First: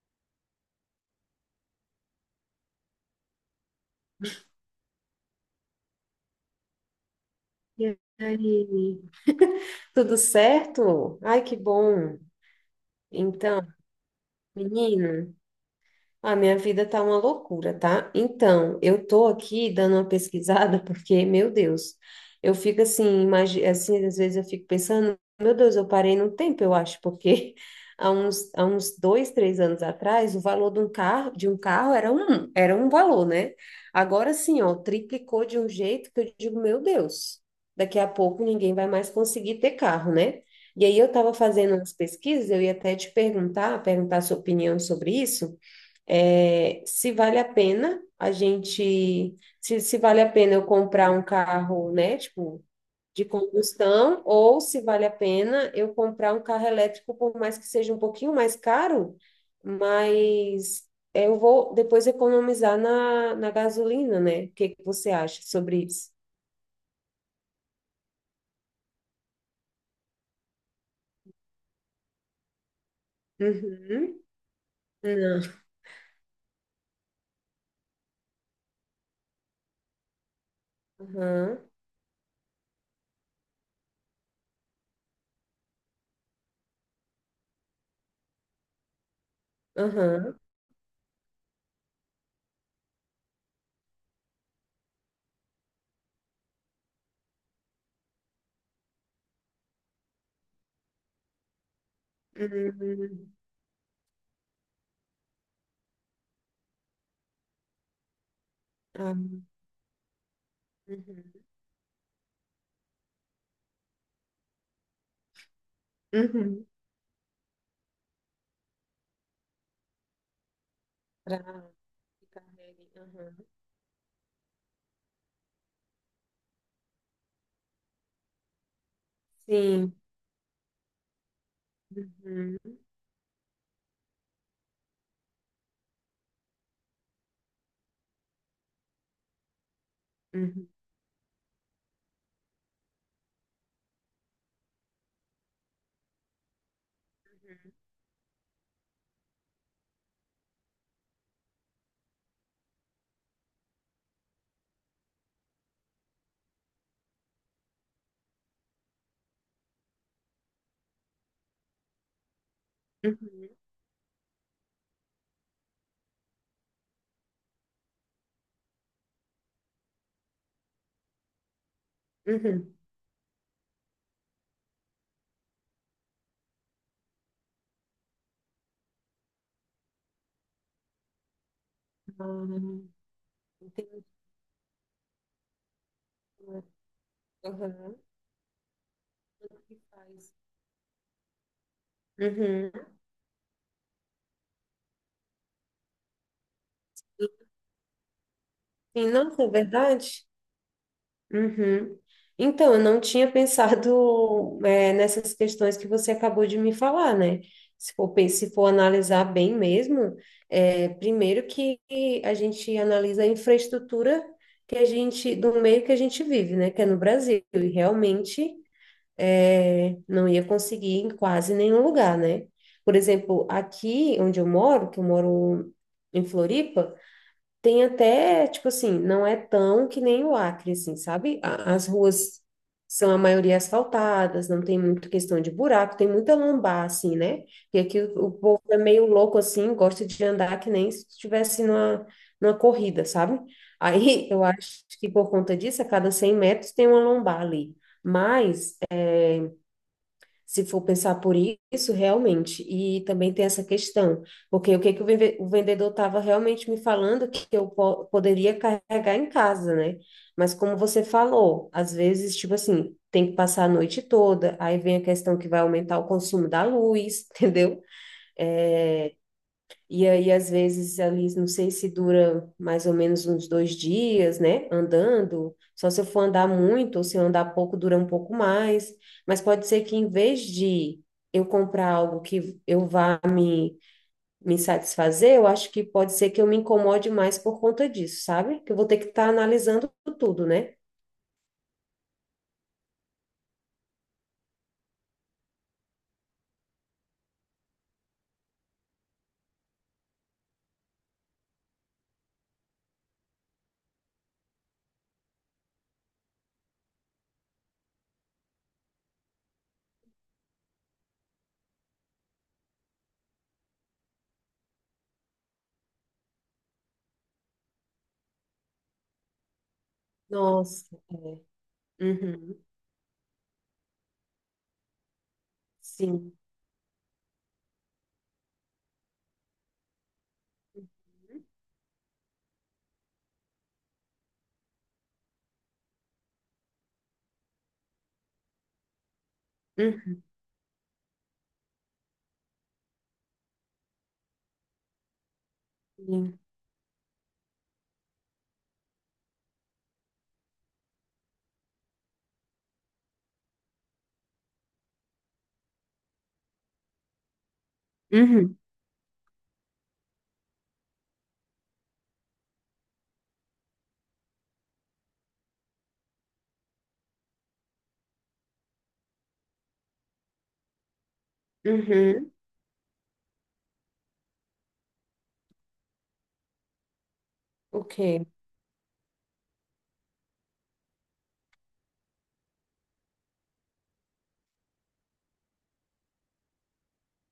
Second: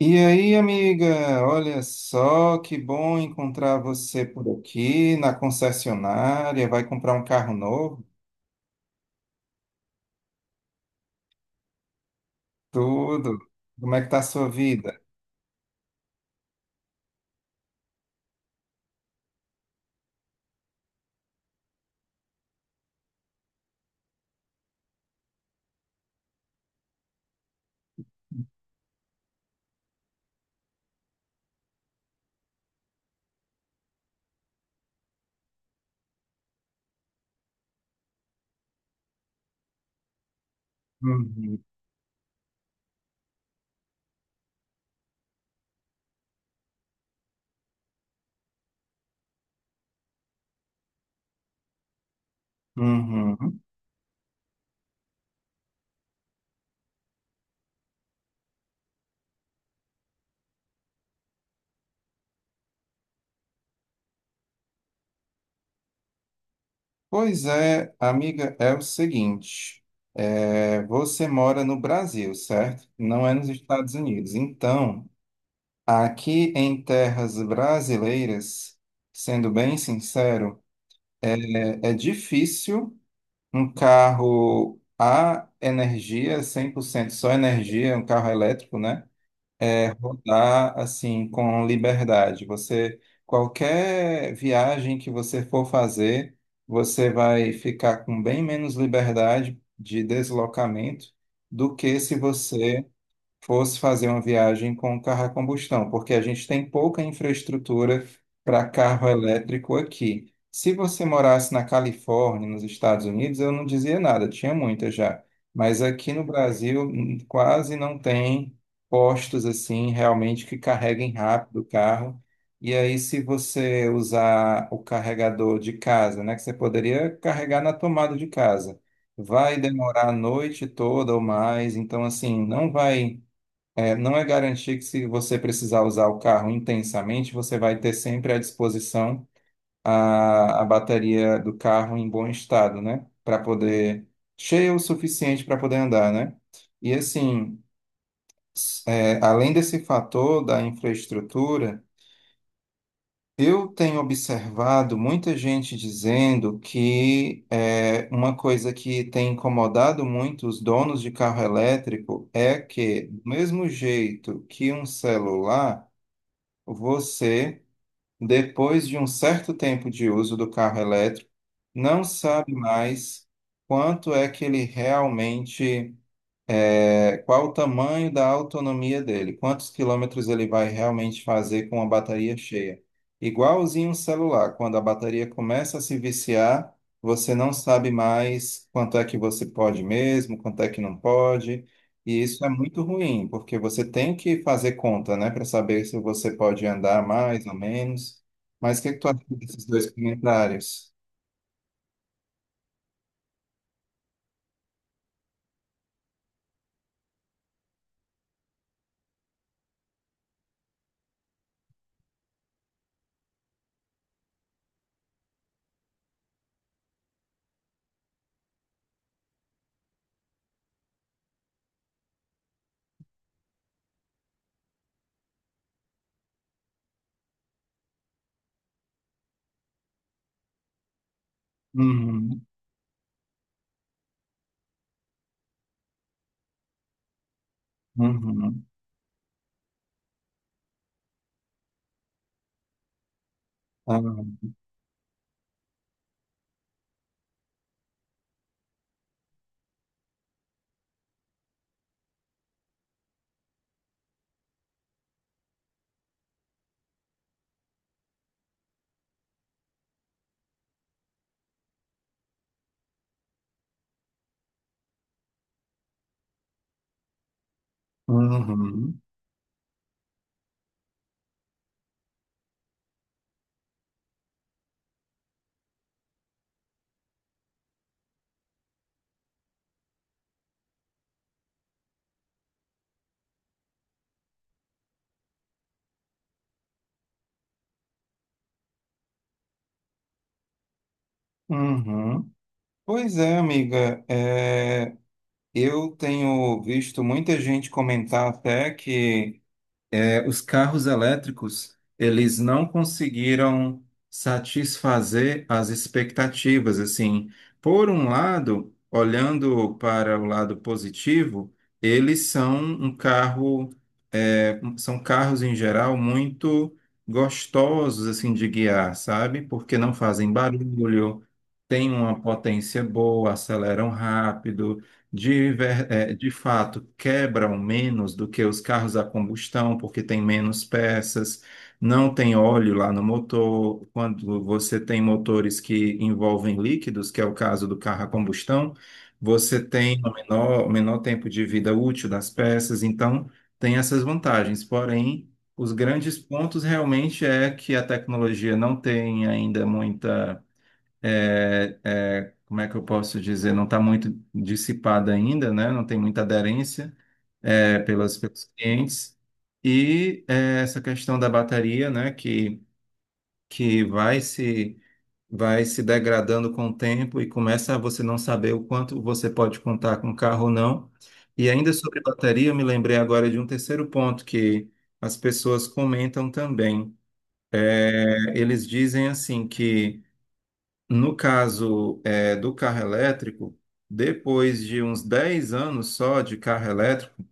E aí, amiga, olha só que bom encontrar você por aqui na concessionária. Vai comprar um carro E novo? aí, tudo certo? Ai, que bom. Tudo. Então, Como é que tá a sua vida? menina. A minha vida tá uma loucura, tá? Então, eu tô aqui dando uma pesquisada porque, meu Deus, eu fico assim, assim, às vezes eu fico pensando, meu Deus, eu parei no tempo, eu acho, porque há uns 2, 3 anos atrás, o valor de um carro, era um valor, né? Agora sim, ó, triplicou de um jeito que eu digo, meu Deus, daqui a pouco ninguém vai mais conseguir ter carro, né? E aí eu estava Uhum, fazendo umas pesquisas, eu ia até te perguntar sua opinião sobre isso é, se vale a pena a gente, se vale a pena eu comprar um carro, né, tipo, de uhum. combustão, ou se vale a pena eu comprar um carro elétrico, por mais que seja um pouquinho mais caro, mas eu vou depois economizar na gasolina, né? O que que você acha sobre isso? Pois é, amiga, é o seguinte: você mora no Brasil, certo? Não é nos Estados Uhum. Unidos. Então, Não. aqui em terras brasileiras, sendo bem sincero, Aham. É difícil. Um carro a energia, 100% só energia, um carro elétrico, né? É Aham. rodar assim com liberdade. Você, qualquer viagem que você for fazer, você vai ficar com bem menos liberdade de deslocamento do que se você Uhum. fosse fazer uma viagem com carro a combustão, porque a gente tem pouca infraestrutura para carro Ah. elétrico aqui. Se você Uhum. morasse na Califórnia, nos Estados Unidos, eu não dizia nada, tinha muita já. Mas aqui no Uhum. Brasil quase não tem postos assim realmente que carreguem Pra rápido o carro. que E carregue. aí, se Aham. você usar o carregador de casa, né, que você poderia carregar na tomada de casa, vai Sim. demorar a noite toda ou mais. Então, assim, Uhum, não vai não é garantir que se você precisar usar o carro intensamente, você vai ter sempre à disposição a uhum, bateria do carro em bom estado, né? Para poder, cheia o suficiente para poder andar, né? E assim, além desse fator da infraestrutura, eu tenho observado muita gente dizendo que uma coisa que tem incomodado muito os donos de carro elétrico é que, do uhum, mesmo jeito que um celular. Você, depois de um certo tempo de uso do carro elétrico, não sabe uhum. mais quanto é que ele realmente qual o tamanho da autonomia dele? Quantos quilômetros ele vai realmente fazer com a bateria cheia? Hum, Igualzinho um entendi. celular, quando a bateria começa a se viciar, você não sabe Uhum. mais quanto é que você Tudo que pode faz. mesmo, quanto é que não pode. E isso é Uhum. muito ruim, porque você tem que fazer conta, né, para saber se você pode andar mais ou menos. Mas o que é que E tu acha não, é desses dois verdade? comentários? Uhum. Então, eu não tinha pensado, é, nessas questões que você acabou de me falar, né? Se for analisar bem mesmo, é, primeiro que a gente analisa a infraestrutura que a gente, do meio que a gente vive, né? Que é no Brasil. E realmente, é, não ia conseguir em quase nenhum lugar, né? Por exemplo, aqui onde eu moro, que eu moro em Floripa, tem até, tipo assim, não é tão que nem o Acre, assim, sabe? As ruas Uhum, são a maioria asfaltadas, não tem muita questão de buraco, tem muita lombar, assim, né? E aqui o povo uhum, é meio louco, assim, gosta de andar que nem se estivesse numa corrida, sabe? Aí eu ah, acho que por conta disso, a cada 100 metros tem uma lombar ali. Mas se for pensar por isso, realmente. E também tem essa questão, porque o que que o vendedor estava realmente me falando que eu poderia carregar em casa, né? Mas como você falou, às vezes, tipo assim, tem que passar a noite toda, aí vem a questão que vai aumentar o consumo da luz, entendeu? uhum, É, e aí, às vezes, ali, não sei se dura mais ou menos uns 2 dias, né? Andando. Só se eu for andar muito ou se eu andar pouco, dura um pouco mais. Mas pode ser que, em vez de eu comprar algo que eu vá me satisfazer, eu acho que pode ser que eu me incomode mais por conta disso, sabe? Que eu vou ter que estar analisando tudo, né? uhum. Pois é, amiga. Eu tenho visto muita gente comentar até que os carros elétricos, eles não conseguiram satisfazer as expectativas, assim. Por um lado, olhando para o lado positivo, eles são um carro, são carros em geral muito gostosos, assim, de guiar, sabe? Porque não fazem Nossa, barulho, é. têm uma Uhum. potência boa, aceleram rápido, de Sim. fato quebram menos do que os carros a combustão, porque tem menos peças, não tem óleo lá no motor. Quando você tem motores que envolvem líquidos, que é o caso do carro a combustão, você tem Uhum. O menor tempo de vida útil das peças, então tem essas vantagens. Porém, os grandes pontos realmente é que a tecnologia não tem ainda muita como é que eu posso dizer, não está muito dissipada ainda, né? Não tem muita aderência pelos Uhum. clientes. E essa questão da bateria, né? Que vai se degradando com o tempo e começa a você não saber o quanto você pode contar com o carro ou não. E ainda sobre Uhum. bateria, eu me lembrei agora de um terceiro ponto que as pessoas comentam também. Ok. É, eles dizem assim que no caso, do carro elétrico, depois de uns 10 anos só de carro elétrico,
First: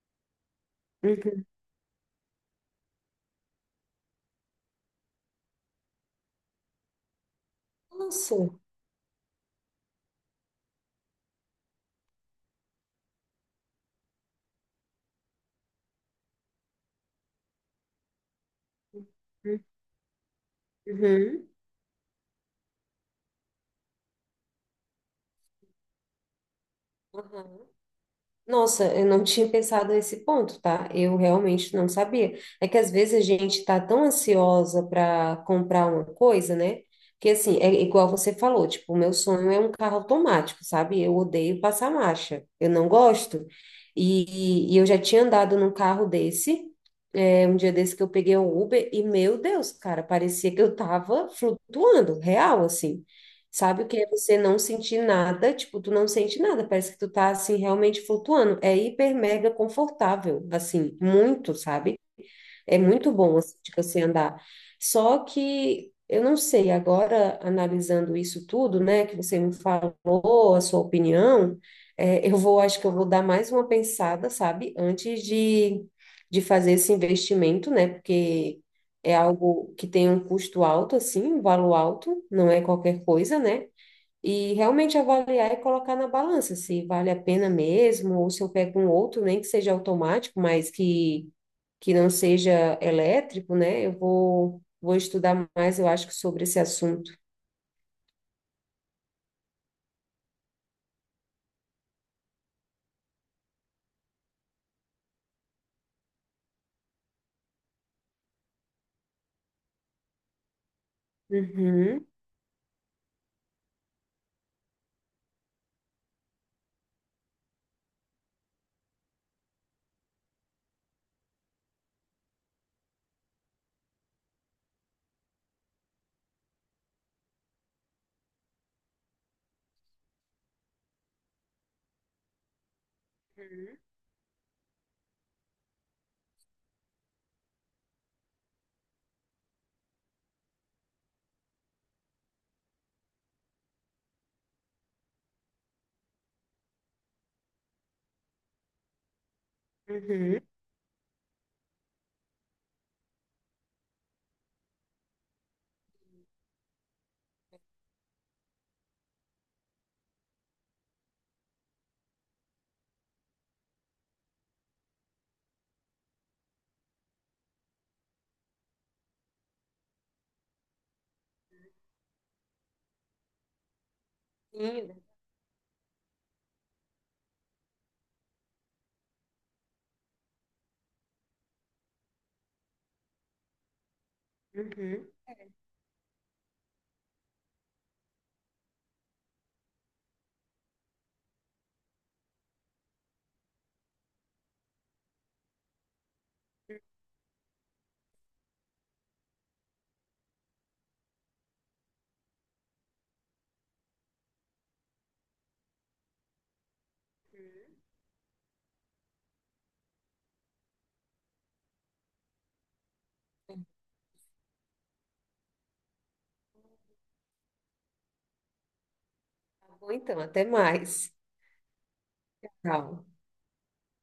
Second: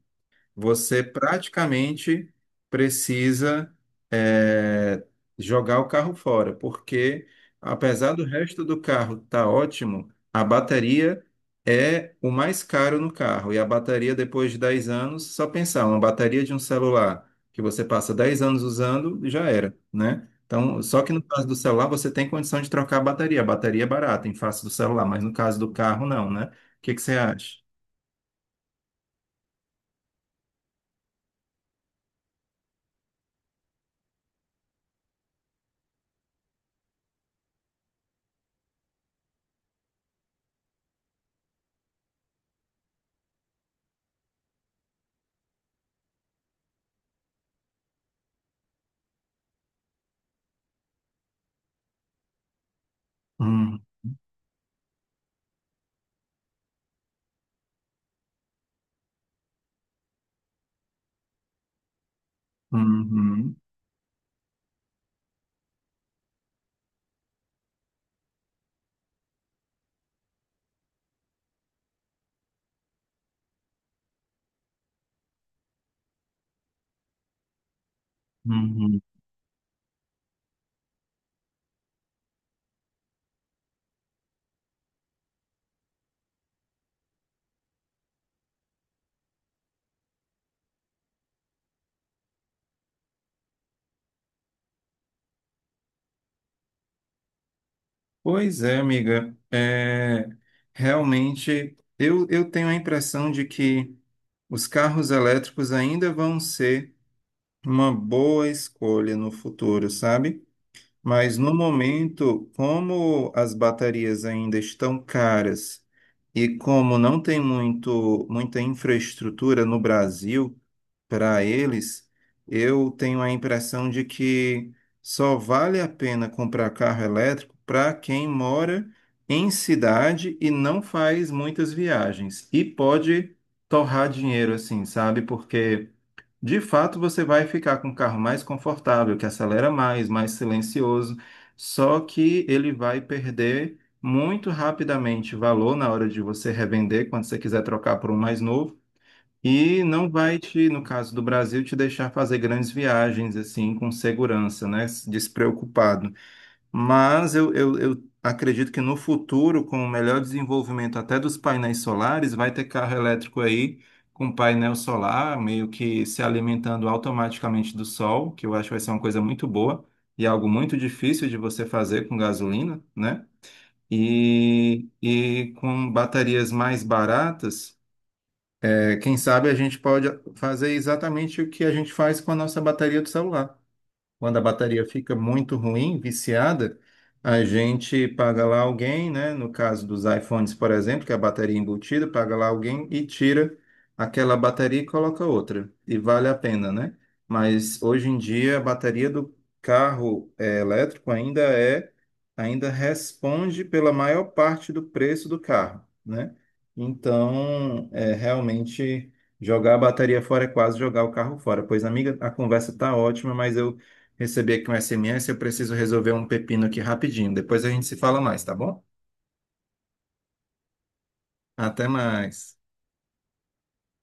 você Uhum. praticamente precisa é, jogar o carro fora, porque apesar do Nossa. resto do carro estar ótimo, a bateria é o mais caro no carro. E a bateria, depois de 10 anos, só pensar, uma bateria de um celular que você passa dez anos usando, já era, né? Então, só que no caso Uhum. do celular, você tem condição de trocar a bateria. A bateria é barata em face do celular, mas no caso do carro, não, né? O que que você acha? Uhum. Nossa, eu não tinha pensado nesse ponto, tá? Eu realmente não sabia. É que às vezes a gente tá tão ansiosa para comprar uma coisa, né? Que assim, é igual você falou, tipo, o meu sonho é um carro automático, sabe? Eu odeio passar marcha, eu não gosto. E eu já tinha andado num carro desse, é, um dia desse que eu peguei um Uber e, meu Deus, cara, parecia que eu tava flutuando, real, assim. Hum, Sabe o que é você não sentir nada? Tipo, tu não sente nada, parece que tu tá, assim, realmente flutuando. É hiper mega confortável, assim, muito, sabe? É muito bom, uhum, assim, de você andar. Só que eu não sei, agora analisando isso tudo, né, que você me falou, a sua opinião, é, acho que eu vou dar mais uma pensada, sabe, antes de fazer esse investimento, né, porque uhum. é algo que tem um custo alto, assim, um valor alto, não é qualquer coisa, né? E realmente avaliar e colocar na balança se vale a pena mesmo, ou se eu pego um outro, nem que seja automático, mas que não seja elétrico, né? Eu vou estudar mais, eu acho, que sobre esse assunto. Pois é, amiga. É, realmente, eu tenho a impressão de que os carros elétricos ainda vão ser uma boa escolha no futuro, sabe? Mas no Uhum, momento, como as baterias ainda estão caras e como não tem muito, muita infraestrutura no Brasil para eles, eu tenho a impressão de que só vale a pena comprar carro elétrico para quem mora em cidade e não faz muitas viagens e pode uhum, torrar dinheiro assim, sabe? Porque de fato, você vai ficar com um carro mais confortável, que acelera mais, mais silencioso, só que ele vai perder muito rapidamente valor na hora de você revender, quando você quiser trocar por um mais novo, e não vai uhum. te, no caso do Brasil, te deixar fazer grandes viagens assim com segurança, né? Despreocupado. Mas eu acredito que no futuro, com o melhor desenvolvimento até dos painéis solares, vai ter carro elétrico aí com painel solar, meio que se alimentando automaticamente do sol, que eu acho que vai ser uma coisa muito boa e algo muito difícil de você fazer com gasolina, né? Sim, E, né? e com baterias mais baratas, quem sabe a gente pode fazer exatamente o que a gente faz com a nossa bateria do celular. Quando a bateria Uhum. fica muito ruim, viciada, a gente paga lá alguém, né? No caso dos iPhones, por exemplo, que é a bateria embutida, paga lá alguém e tira aquela bateria e coloca outra. E vale a pena, né? Mas hoje em dia a bateria do carro elétrico ainda é, ainda responde pela maior parte do preço do carro, né? Então, é realmente jogar a bateria fora é quase jogar o carro fora. Pois, amiga, a conversa tá ótima, mas eu recebi aqui um SMS, eu preciso resolver um pepino aqui rapidinho. Depois a gente se fala mais, tá bom? Tá bom, então, até mais. Até mais. Tchau.